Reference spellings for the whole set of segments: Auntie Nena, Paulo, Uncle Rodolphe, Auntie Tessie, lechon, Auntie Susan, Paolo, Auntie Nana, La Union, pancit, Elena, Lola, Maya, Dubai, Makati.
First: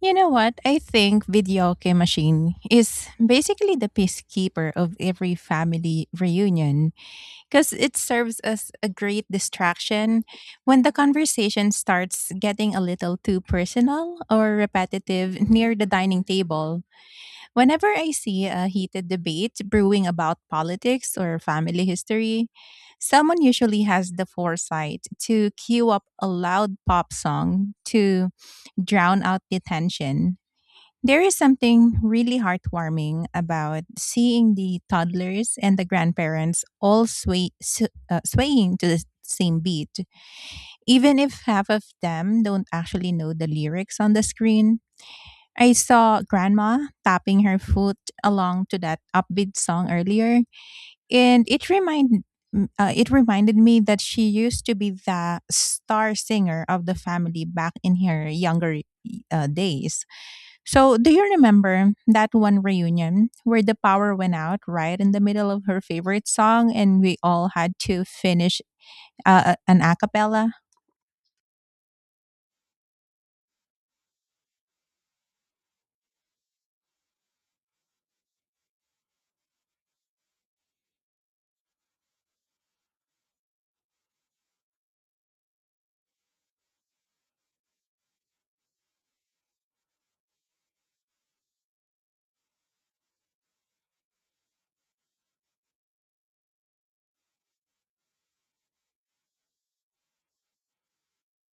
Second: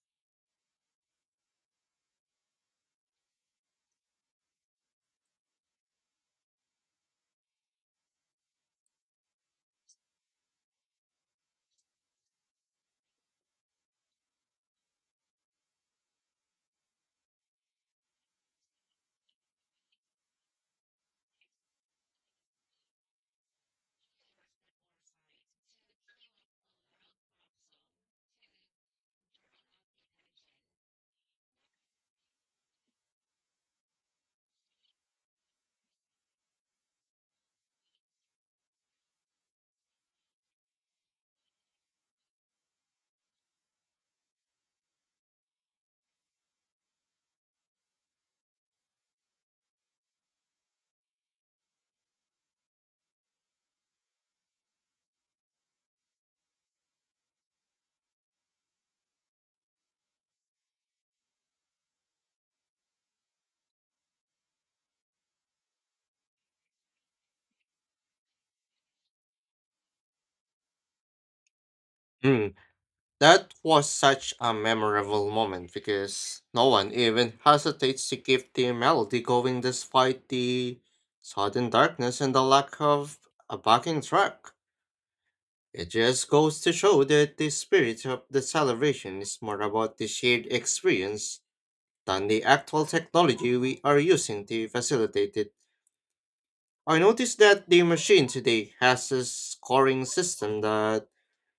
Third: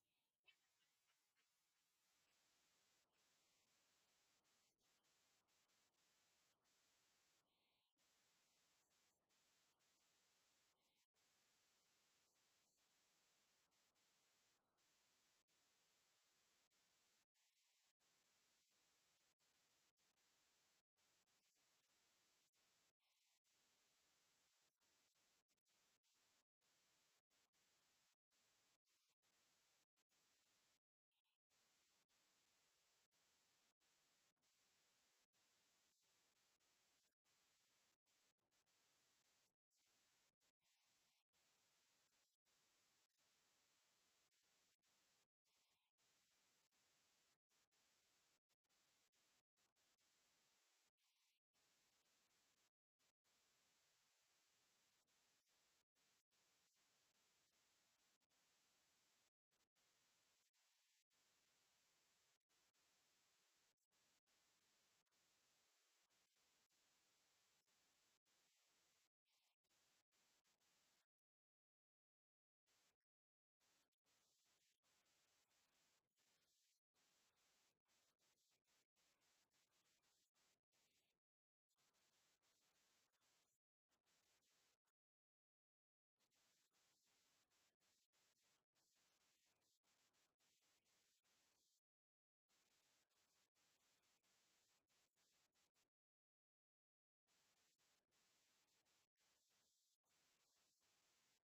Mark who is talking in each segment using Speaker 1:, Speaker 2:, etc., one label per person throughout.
Speaker 1: You know what? I think videoke machine is basically the peacekeeper of every family reunion because it serves as a great distraction when the conversation starts getting a little too personal or repetitive near the dining table. Whenever I see a heated debate brewing about politics or family history, someone usually has the foresight to cue up a loud pop song to drown out the tension. There is something really heartwarming about seeing the toddlers and the grandparents all swaying to the same beat. Even if half of them don't actually know the lyrics on the screen, I saw grandma tapping her foot along to that upbeat song earlier, and it reminded me that she used to be the star singer of the family back in her younger days. So, do you remember that one reunion where the power went out right in the middle of her favorite song and we all had to finish an a cappella?
Speaker 2: Hmm. That was such a memorable moment because no one even hesitates to keep the melody going despite the sudden darkness and the lack of a backing track. It just goes to show that the spirit of the celebration is more about the shared experience than the actual technology we are using to facilitate it. I noticed that the machine today has a scoring system that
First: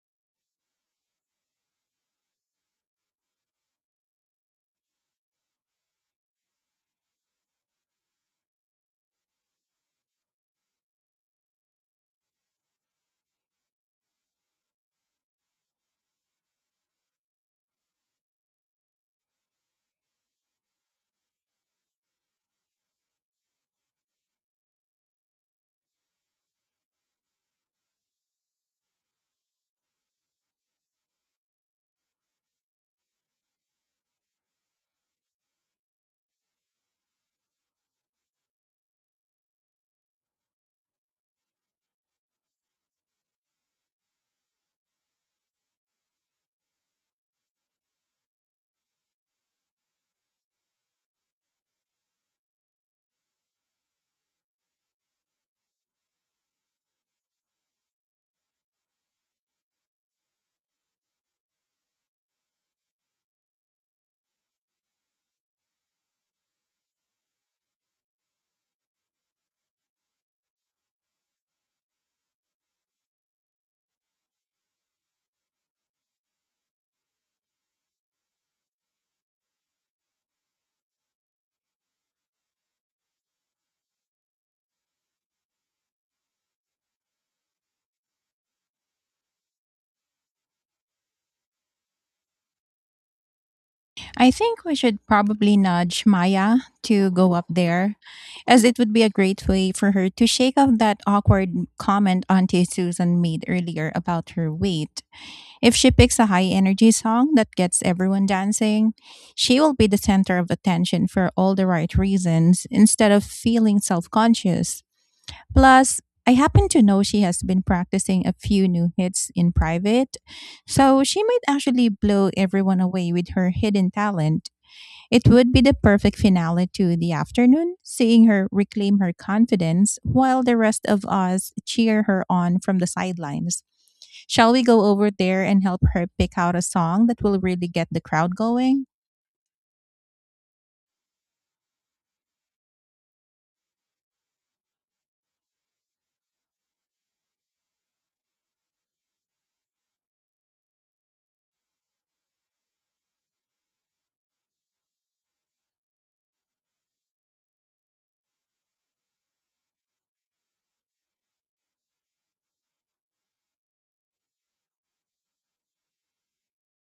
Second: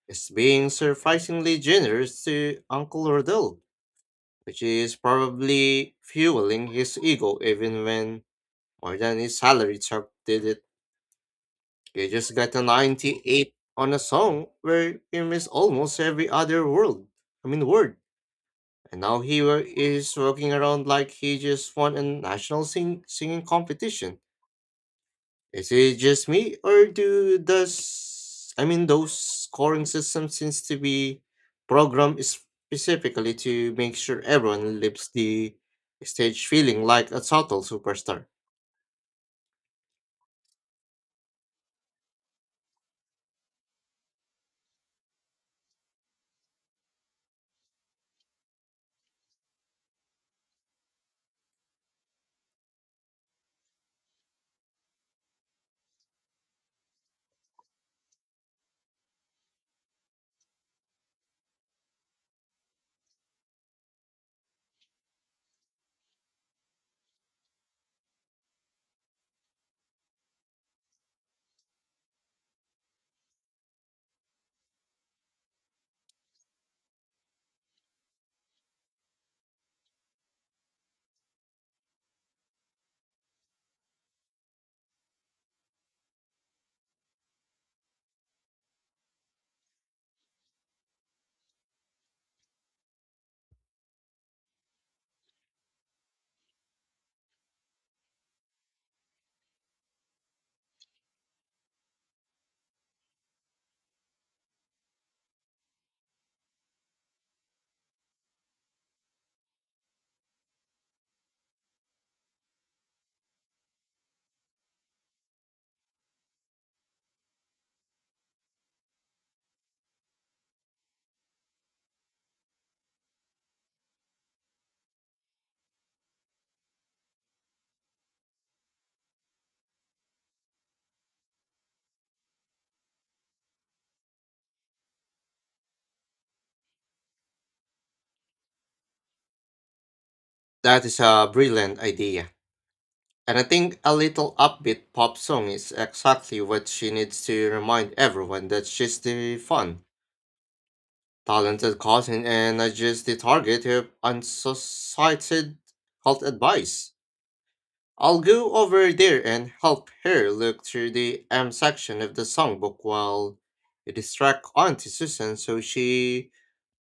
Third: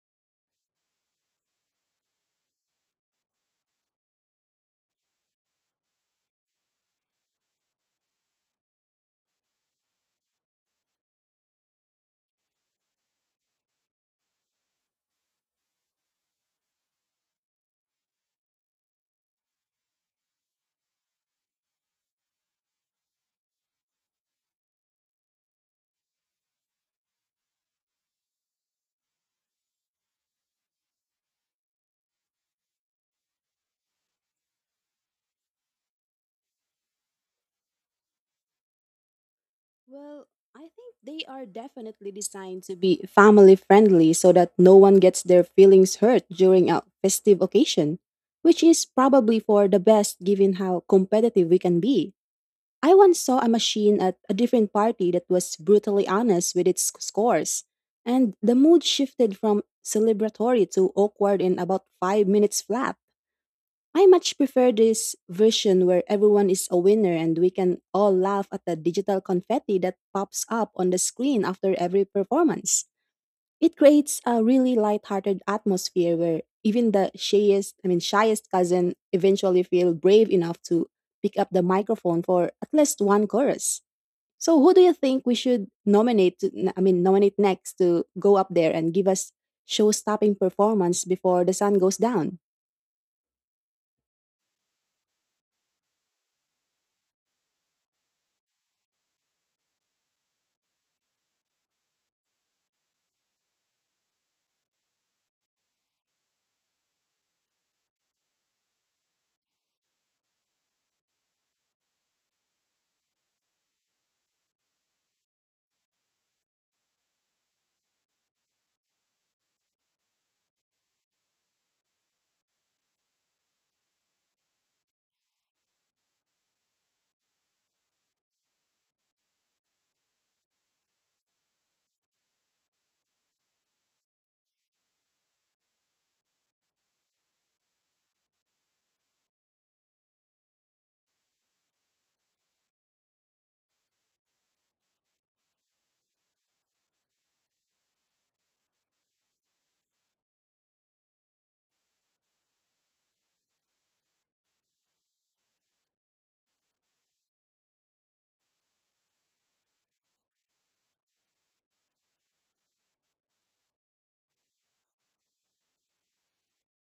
Speaker 2: is being surprisingly generous to Uncle Rodolphe, which is probably fueling his ego even when more than his salary top did it. He just got a 98 on a song where he missed almost every other word. And now he is walking around like he just won a national singing competition. Is it just me, or do does I mean those scoring systems seems to be programmed specifically to make sure everyone leaves the stage feeling like a total superstar?
Speaker 3: Well, I think they are definitely designed to be family friendly so that no one gets their feelings hurt during a festive occasion, which is probably for the best given how competitive we can be. I once saw a machine at a different party that was brutally honest with its scores, and the mood shifted from celebratory to awkward in about 5 minutes flat. I much prefer this version where everyone is a winner and we can all laugh at the digital confetti that pops up on the screen after every performance. It creates a really lighthearted atmosphere where even the shyest, I mean shyest cousin eventually feel brave enough to pick up the microphone for at least one chorus. So who do you think we should nominate next to go up there and give us show-stopping performance before the sun goes down?
Speaker 1: I think we should probably nudge Maya to go up there, as it would be a great way for her to shake off that awkward comment Auntie Susan made earlier about her weight. If she picks a high energy song that gets everyone dancing, she will be the center of attention for all the right reasons instead of feeling self conscious. Plus, I happen to know she has been practicing a few new hits in private, so she might actually blow everyone away with her hidden talent. It would be the perfect finale to the afternoon, seeing her reclaim her confidence while the rest of us cheer her on from the sidelines. Shall we go over there and help her pick out a song that will really get the crowd going?
Speaker 2: That is a brilliant idea, and I think a little upbeat pop song is exactly what she needs to remind everyone that she's the fun, talented cousin, and not just the target of unsolicited health advice. I'll go over there and help her look through the M section of the songbook while you distract Auntie Susan so she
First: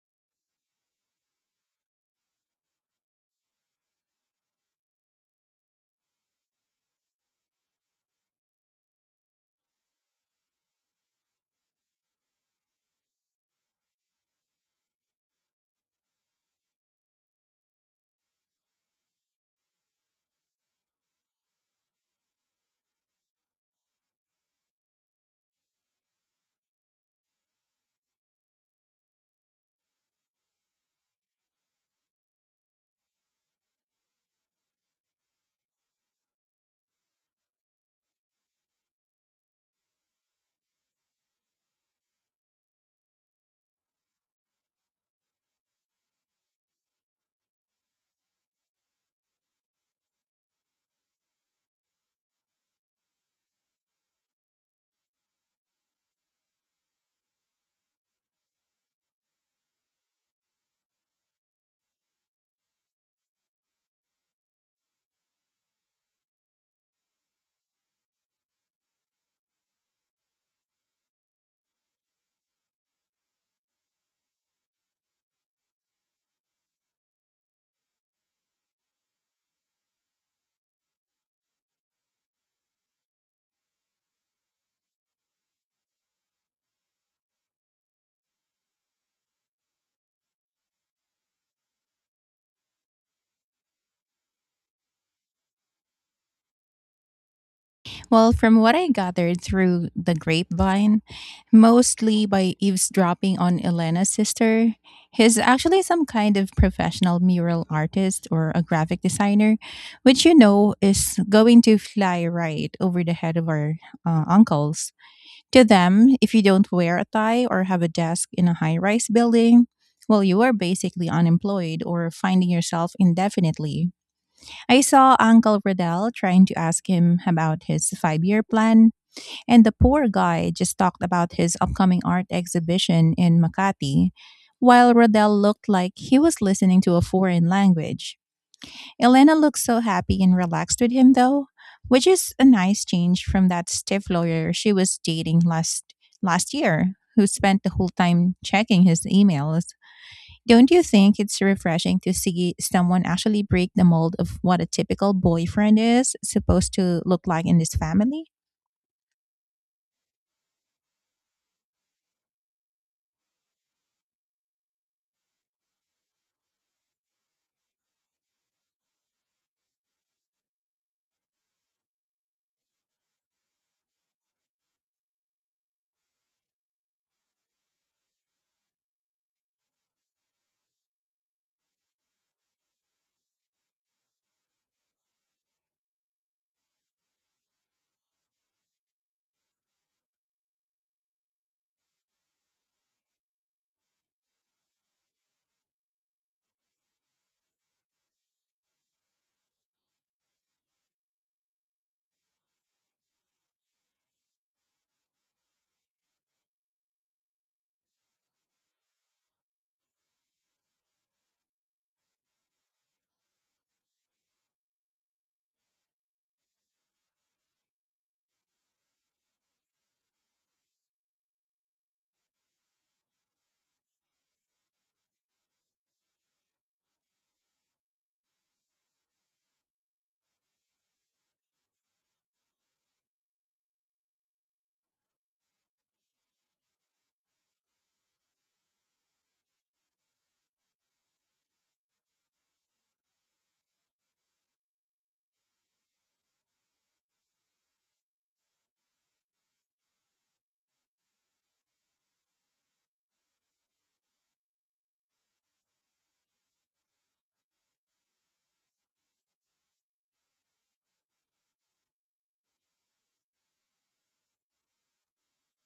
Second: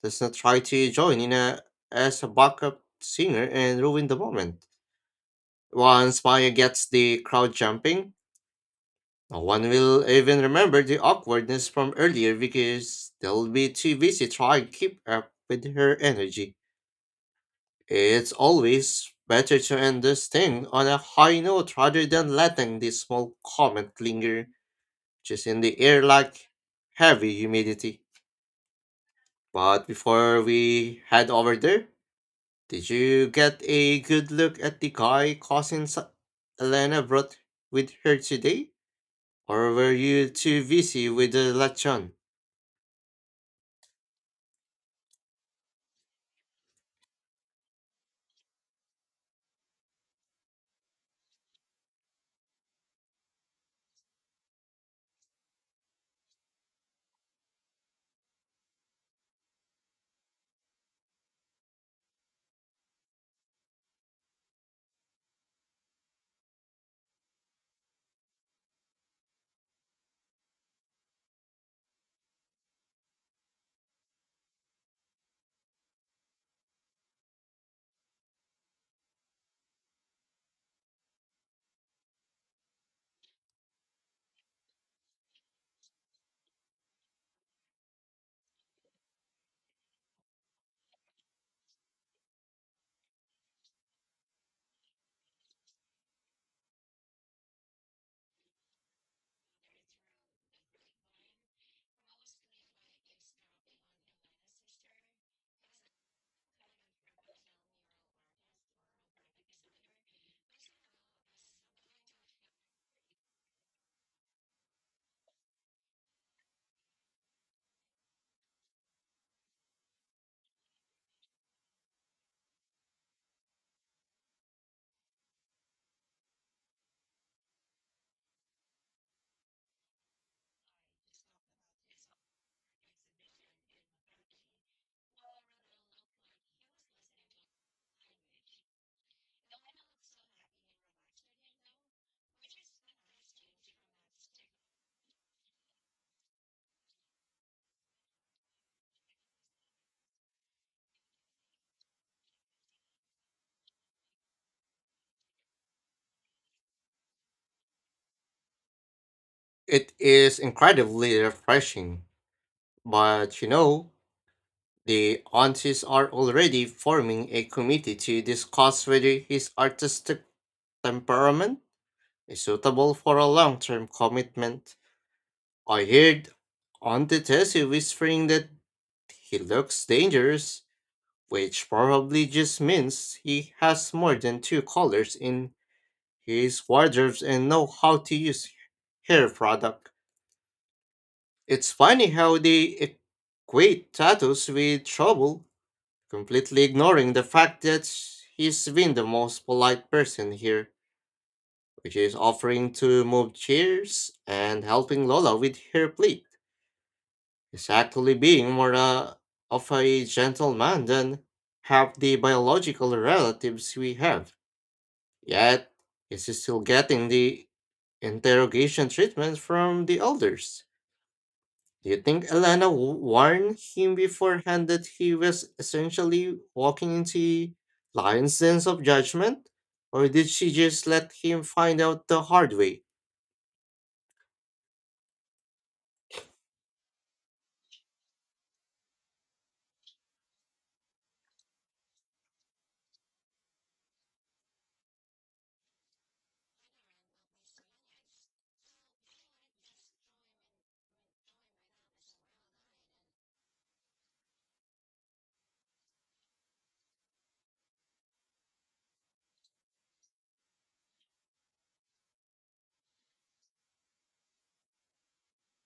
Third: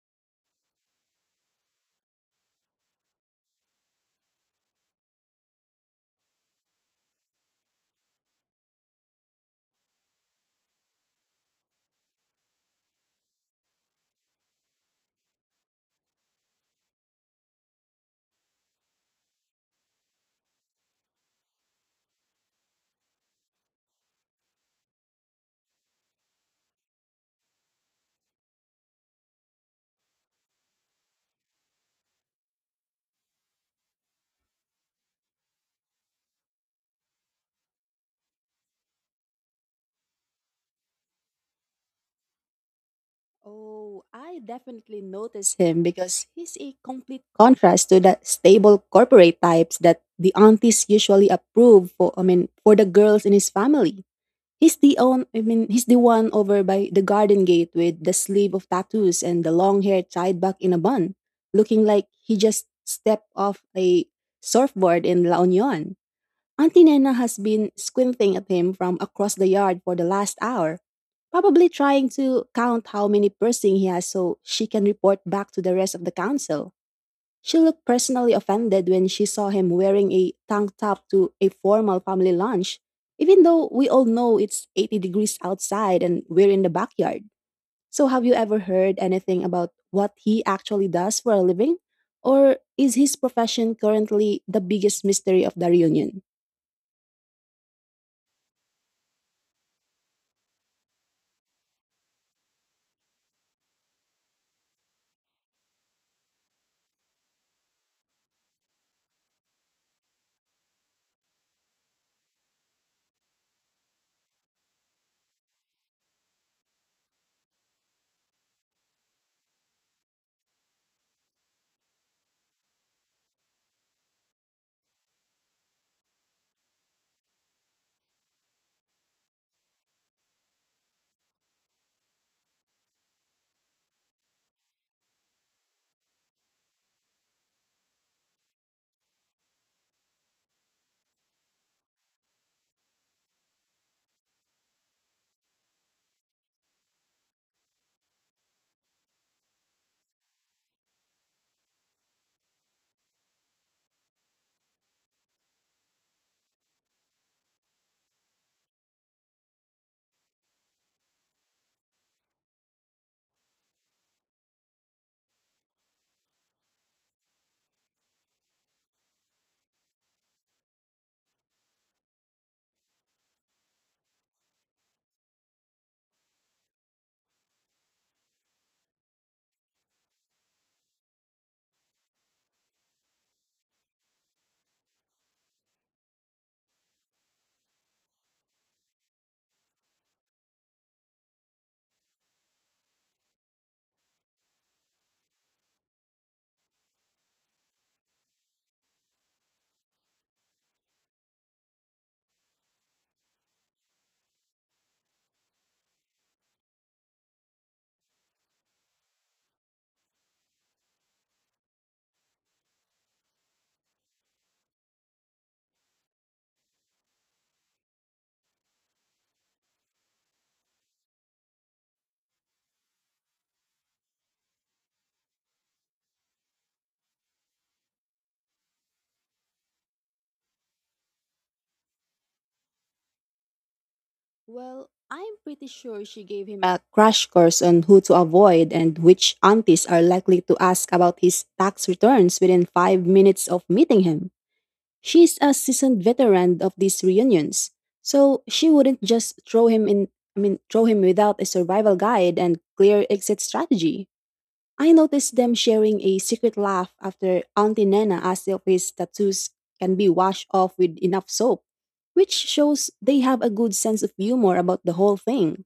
Speaker 2: does not try to join as a backup singer and ruin the moment. Once Maya gets the crowd jumping, no one will even remember the awkwardness from earlier because they'll be too busy trying to keep up with her energy. It's always better to end this thing on a high note rather than letting this small comment linger just in the air like heavy humidity. But before we head over there, did you get a good look at the guy cousin Elena brought with her today? Or were you too busy with the lechon?
Speaker 3: Oh, I definitely notice him because he's a complete contrast to the stable corporate types that the aunties usually approve for I mean for the girls in his family. He's the own I mean he's the one over by the garden gate with the sleeve of tattoos and the long hair tied back in a bun, looking like he just stepped off a surfboard in La Union. Auntie Nena has been squinting at him from across the yard for the last hour, probably trying to count how many piercings he has so she can report back to the rest of the council. She looked personally offended when she saw him wearing a tank top to a formal family lunch, even though we all know it's 80 degrees outside and we're in the backyard. So, have you ever heard anything about what he actually does for a living? Or is his profession currently the biggest mystery of the reunion?
Speaker 1: Well, from what I gathered through the grapevine, mostly by eavesdropping on Elena's sister, he's actually some kind of professional mural artist or a graphic designer, which you know is going to fly right over the head of our uncles. To them, if you don't wear a tie or have a desk in a high rise building, well, you are basically unemployed or finding yourself indefinitely. I saw Uncle Riddell trying to ask him about his 5-year plan, and the poor guy just talked about his upcoming art exhibition in Makati, while Riddell looked like he was listening to a foreign language. Elena looked so happy and relaxed with him, though, which is a nice change from that stiff lawyer she was dating last year, who spent the whole time checking his emails. Don't you think it's refreshing to see someone actually break the mold of what a typical boyfriend is supposed to look like in this family?
Speaker 2: It is incredibly refreshing, but you know, the aunties are already forming a committee to discuss whether his artistic temperament is suitable for a long term commitment. I heard Auntie Tessie whispering that he looks dangerous, which probably just means he has more than two colors in his wardrobes and know how to use hair product. It's funny how they equate tattoos with trouble, completely ignoring the fact that he's been the most polite person here, which is offering to move chairs and helping Lola with her plate. He's actually being more of a gentleman than half the biological relatives we have. Yet, he's still getting the interrogation treatment from the elders. Do you think Elena warned him beforehand that he was essentially walking into Lion's sense of judgment? Or did she just let him find out the hard way?
Speaker 3: Well, I'm pretty sure she gave him a crash course on who to avoid and which aunties are likely to ask about his tax returns within 5 minutes of meeting him. She's a seasoned veteran of these reunions, so she wouldn't just throw him in I mean throw him without a survival guide and clear exit strategy. I noticed them sharing a secret laugh after Auntie Nana asked if his tattoos can be washed off with enough soap, which shows they have a good sense of humor about the whole thing.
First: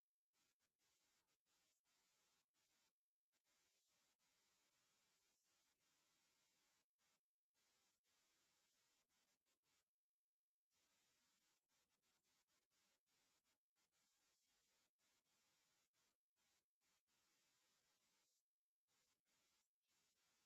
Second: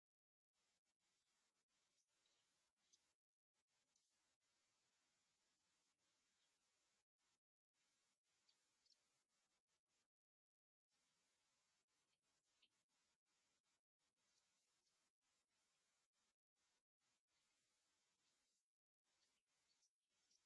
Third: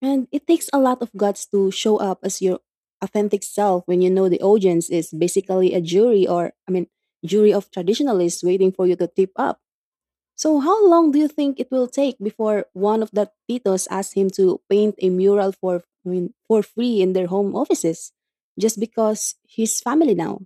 Speaker 3: And it takes a lot of guts to show up as your authentic self when you know the audience is basically a jury or, I mean, jury of traditionalists waiting for you to tip up. So, how long do you think it will take before one of the titos asks him to paint a mural for free in their home offices, just because he's family now?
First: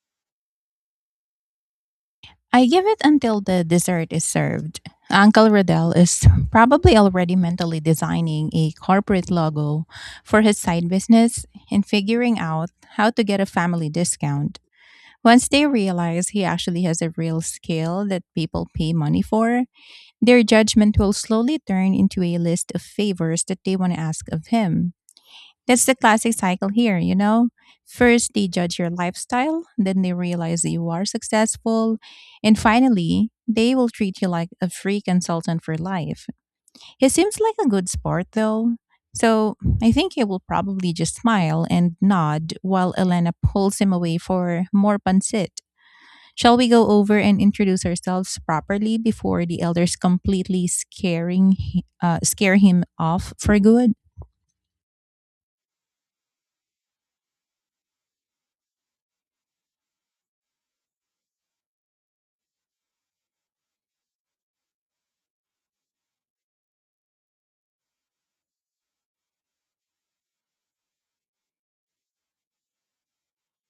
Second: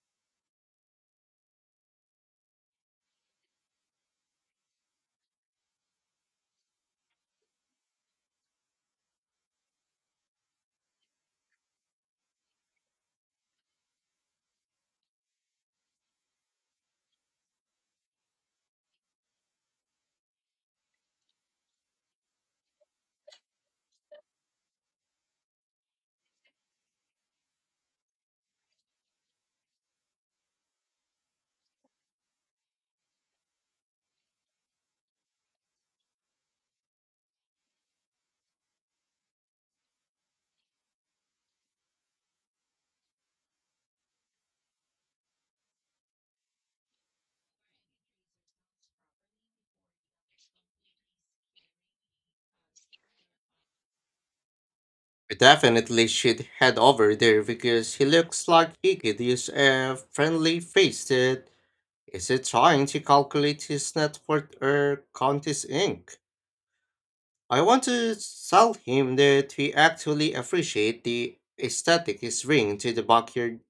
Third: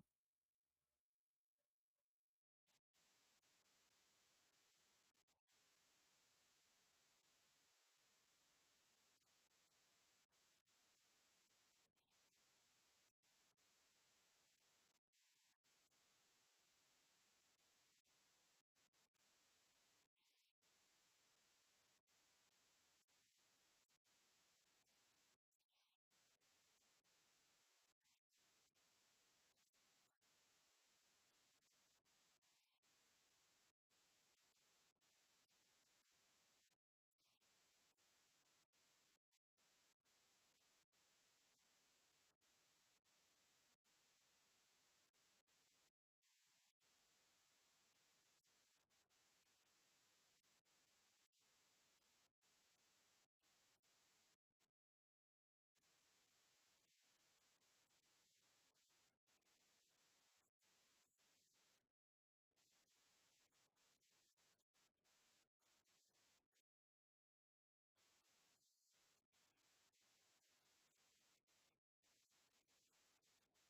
Speaker 1: I give it until the dessert is served. Uncle Riddell is probably already mentally designing a corporate logo for his side business and figuring out how to get a family discount. Once they realize he actually has a real skill that people pay money for, their judgment will slowly turn into a list of favors that they want to ask of him. That's the classic cycle here, you know? First, they judge your lifestyle, then they realize that you are successful, and finally, they will treat you like a free consultant for life. He seems like a good sport, though. So I think he will probably just smile and nod while Elena pulls him away for more pancit. Shall we go over and introduce ourselves properly before the elders completely scare him off for good?
Speaker 2: We definitely should head over there because he looks like he could use a friendly face that isn't trying to calculate his net worth or count his ink. I want to tell him that we actually appreciate the aesthetic he's bringing to the backyard,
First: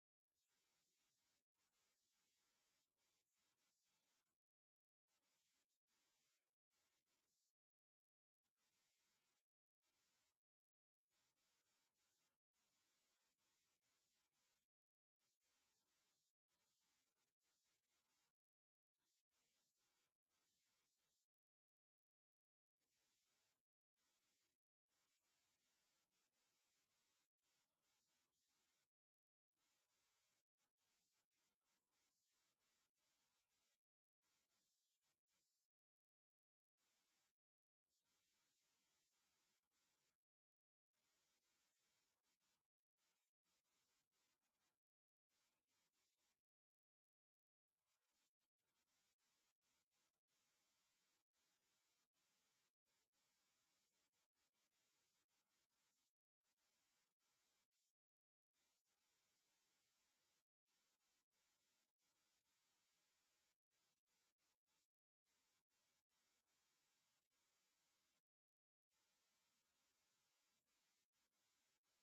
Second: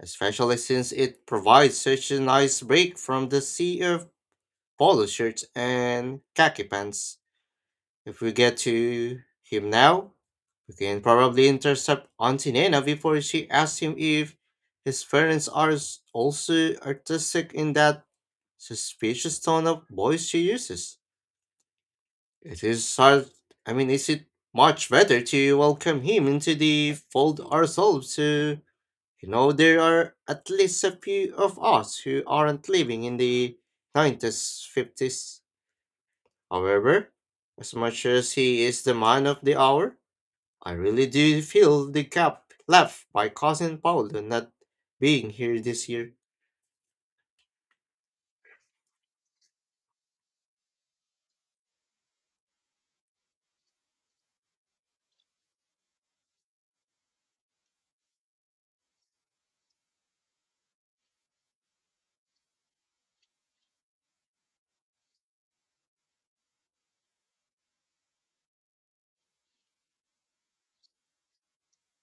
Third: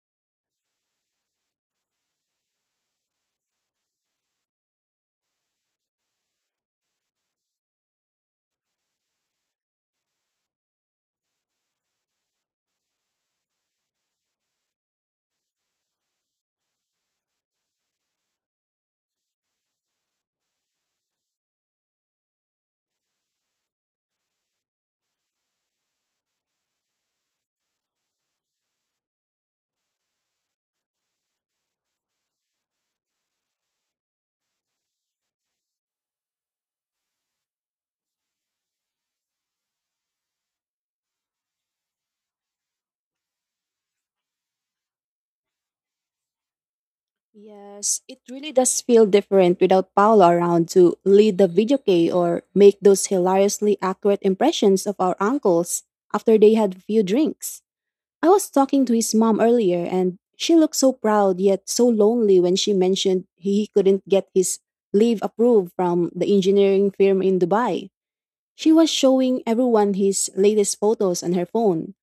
Speaker 2: especially since it provides such a nice break from the sea of polo shirts and khaki pants. If we get to him now, we can probably intercept Auntie Nana before she asks him if his parents are also artistic in that suspicious tone of voice she uses. It is hard, I mean, is it much better to welcome him into the fold ourselves to, you know, there are at least a few of us who aren't living in the 90s, 50s. However, as much as he is the man of the hour, I really do feel the gap left by cousin Paulo not being here this year.
Speaker 3: Yes, it really does feel different without Paolo around to lead the video key or make those hilariously accurate impressions of our uncles after they had few drinks. I was talking to his mom earlier, and she looked so proud yet so lonely when she mentioned he couldn't get his leave approved from the engineering firm in Dubai. She was showing everyone his latest photos on her phone,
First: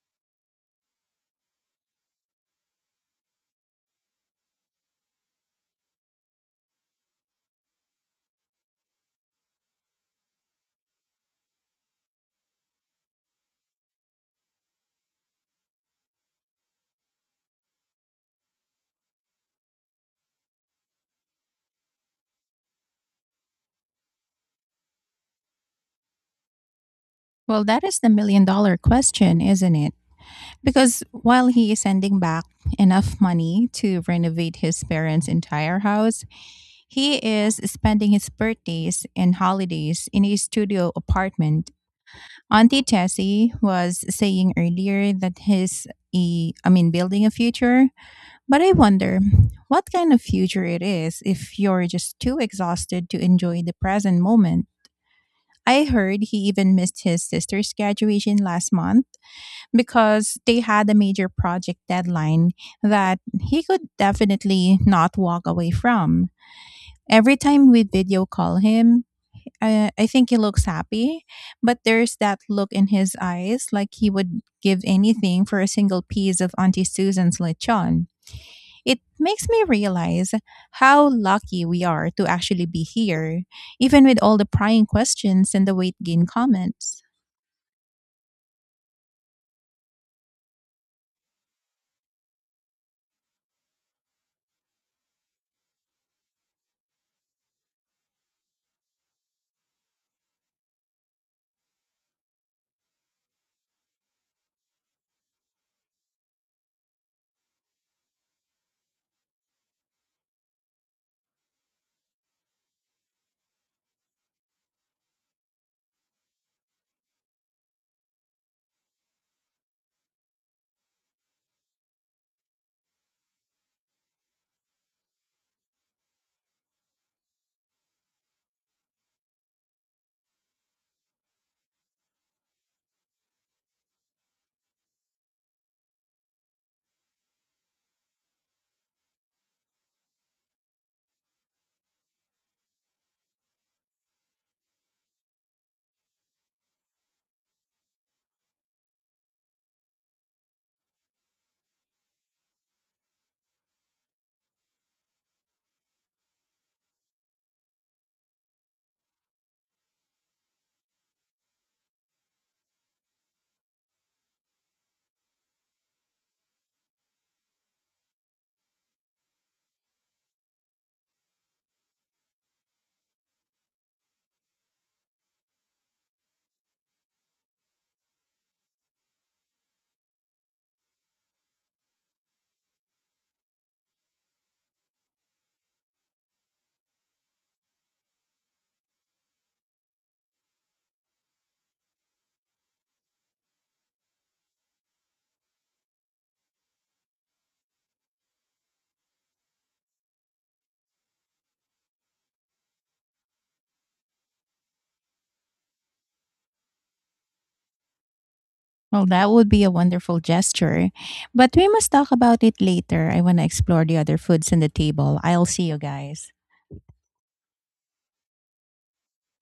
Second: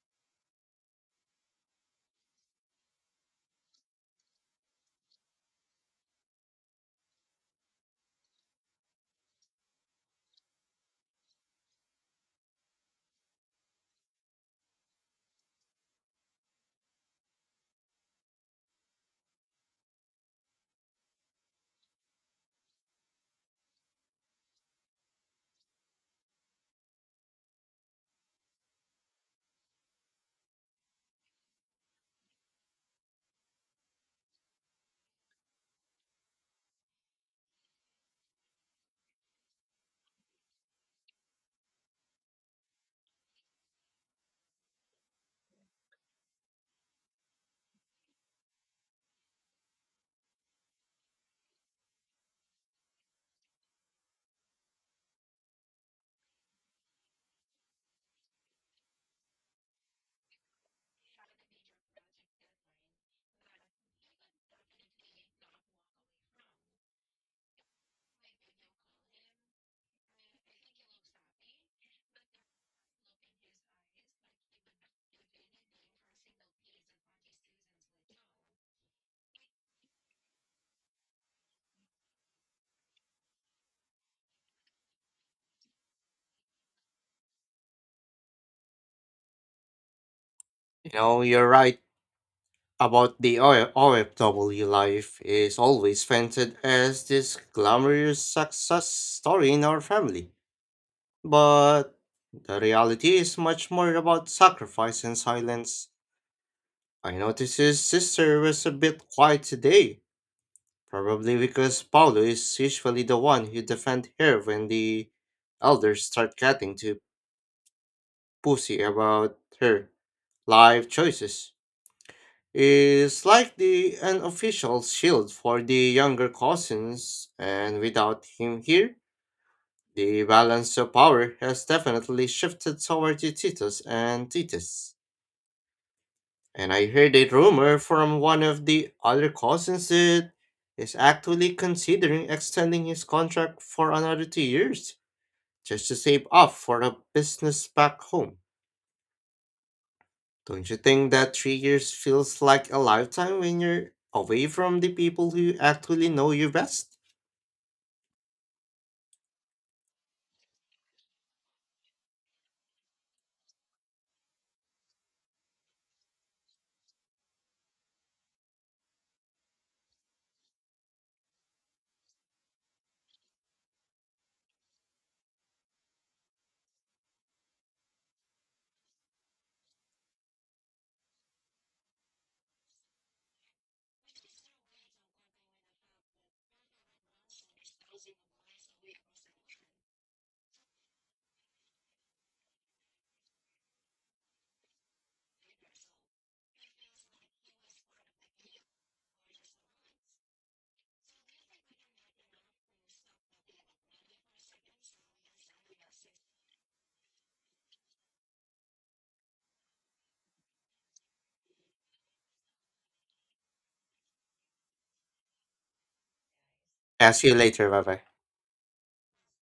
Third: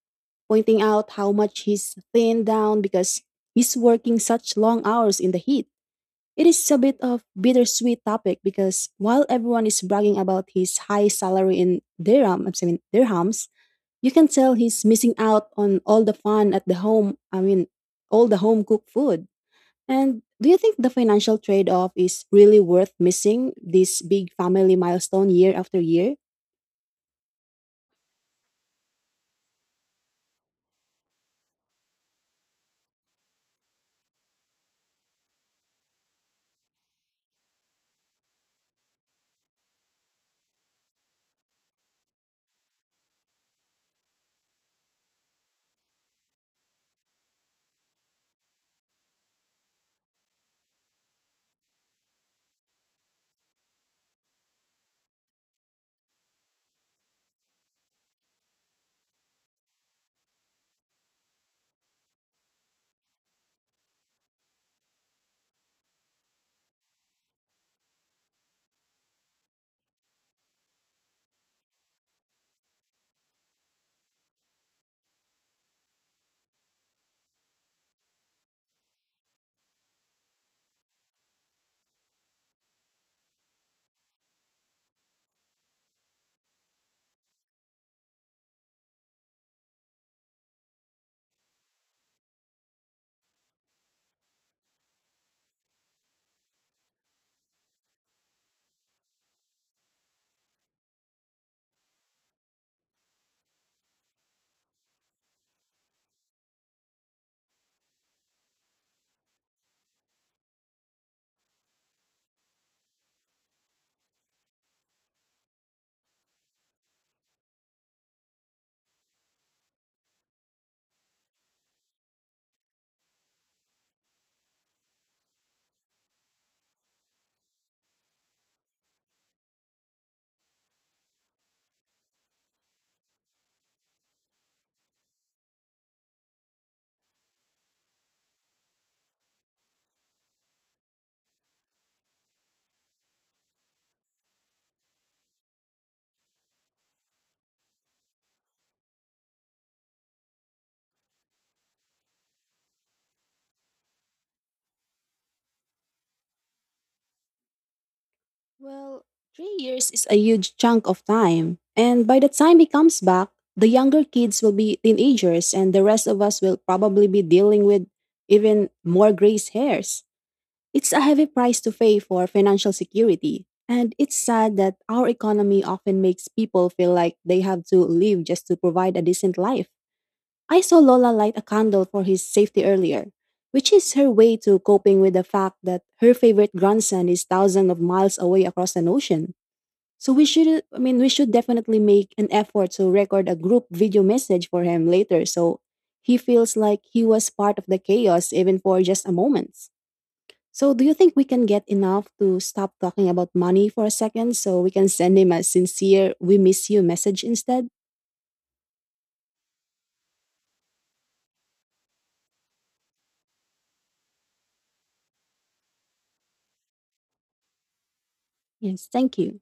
Speaker 3: pointing out how much he's thinned down because he's working such long hours in the heat. It is a bit of bittersweet topic because while everyone is bragging about his high salary in dirhams, you can tell he's missing out on all the fun at the home, I mean, all the home cooked food. And do you think the financial trade off is really worth missing this big family milestone year after year?
Speaker 1: Well, that is the million dollar question, isn't it? Because while he is sending back enough money to renovate his parents' entire house, he is spending his birthdays and holidays in a studio apartment. Auntie Tessie was saying earlier that he's I mean, building a future, but I wonder what kind of future it is if you're just too exhausted to enjoy the present moment. I heard he even missed his sister's graduation last month because they had a major project deadline that he could definitely not walk away from. Every time we video call him, I think he looks happy, but there's that look in his eyes like he would give anything for a single piece of Auntie Susan's lechon. It makes me realize how lucky we are to actually be here, even with all the prying questions and the weight gain comments.
Speaker 2: You know, you're right about the OFW life is always painted as this glamorous success story in our family. But the reality is much more about sacrifice and silence. I noticed his sister was a bit quiet today, probably because Paulo is usually the one who defends her when the elders start getting too pussy about her life choices. It's like the unofficial shield for the younger cousins, and without him here, the balance of power has definitely shifted toward the Titus and Titus. And I heard a rumor from one of the other cousins that is actually considering extending his contract for another 2 years just to save up for a business back home. Don't you think that 3 years feels like a lifetime when you're away from the people who actually know you best?
Speaker 3: Well, 3 years is a huge chunk of time. And by the time he comes back, the younger kids will be teenagers, and the rest of us will probably be dealing with even more gray hairs. It's a heavy price to pay for financial security, and it's sad that our economy often makes people feel like they have to live just to provide a decent life. I saw Lola light a candle for his safety earlier, which is her way to coping with the fact that her favorite grandson is thousands of miles away across an ocean. So we should definitely make an effort to record a group video message for him later so he feels like he was part of the chaos even for just a moment. So, do you think we can get enough to stop talking about money for a second so we can send him a sincere, we miss you message instead?
Speaker 1: Well, that would be a wonderful gesture. But we must talk about it later. I want to explore the other foods on the table. I'll see you guys.
Speaker 2: I'll see you later, bye bye.
Speaker 3: Yes, thank you.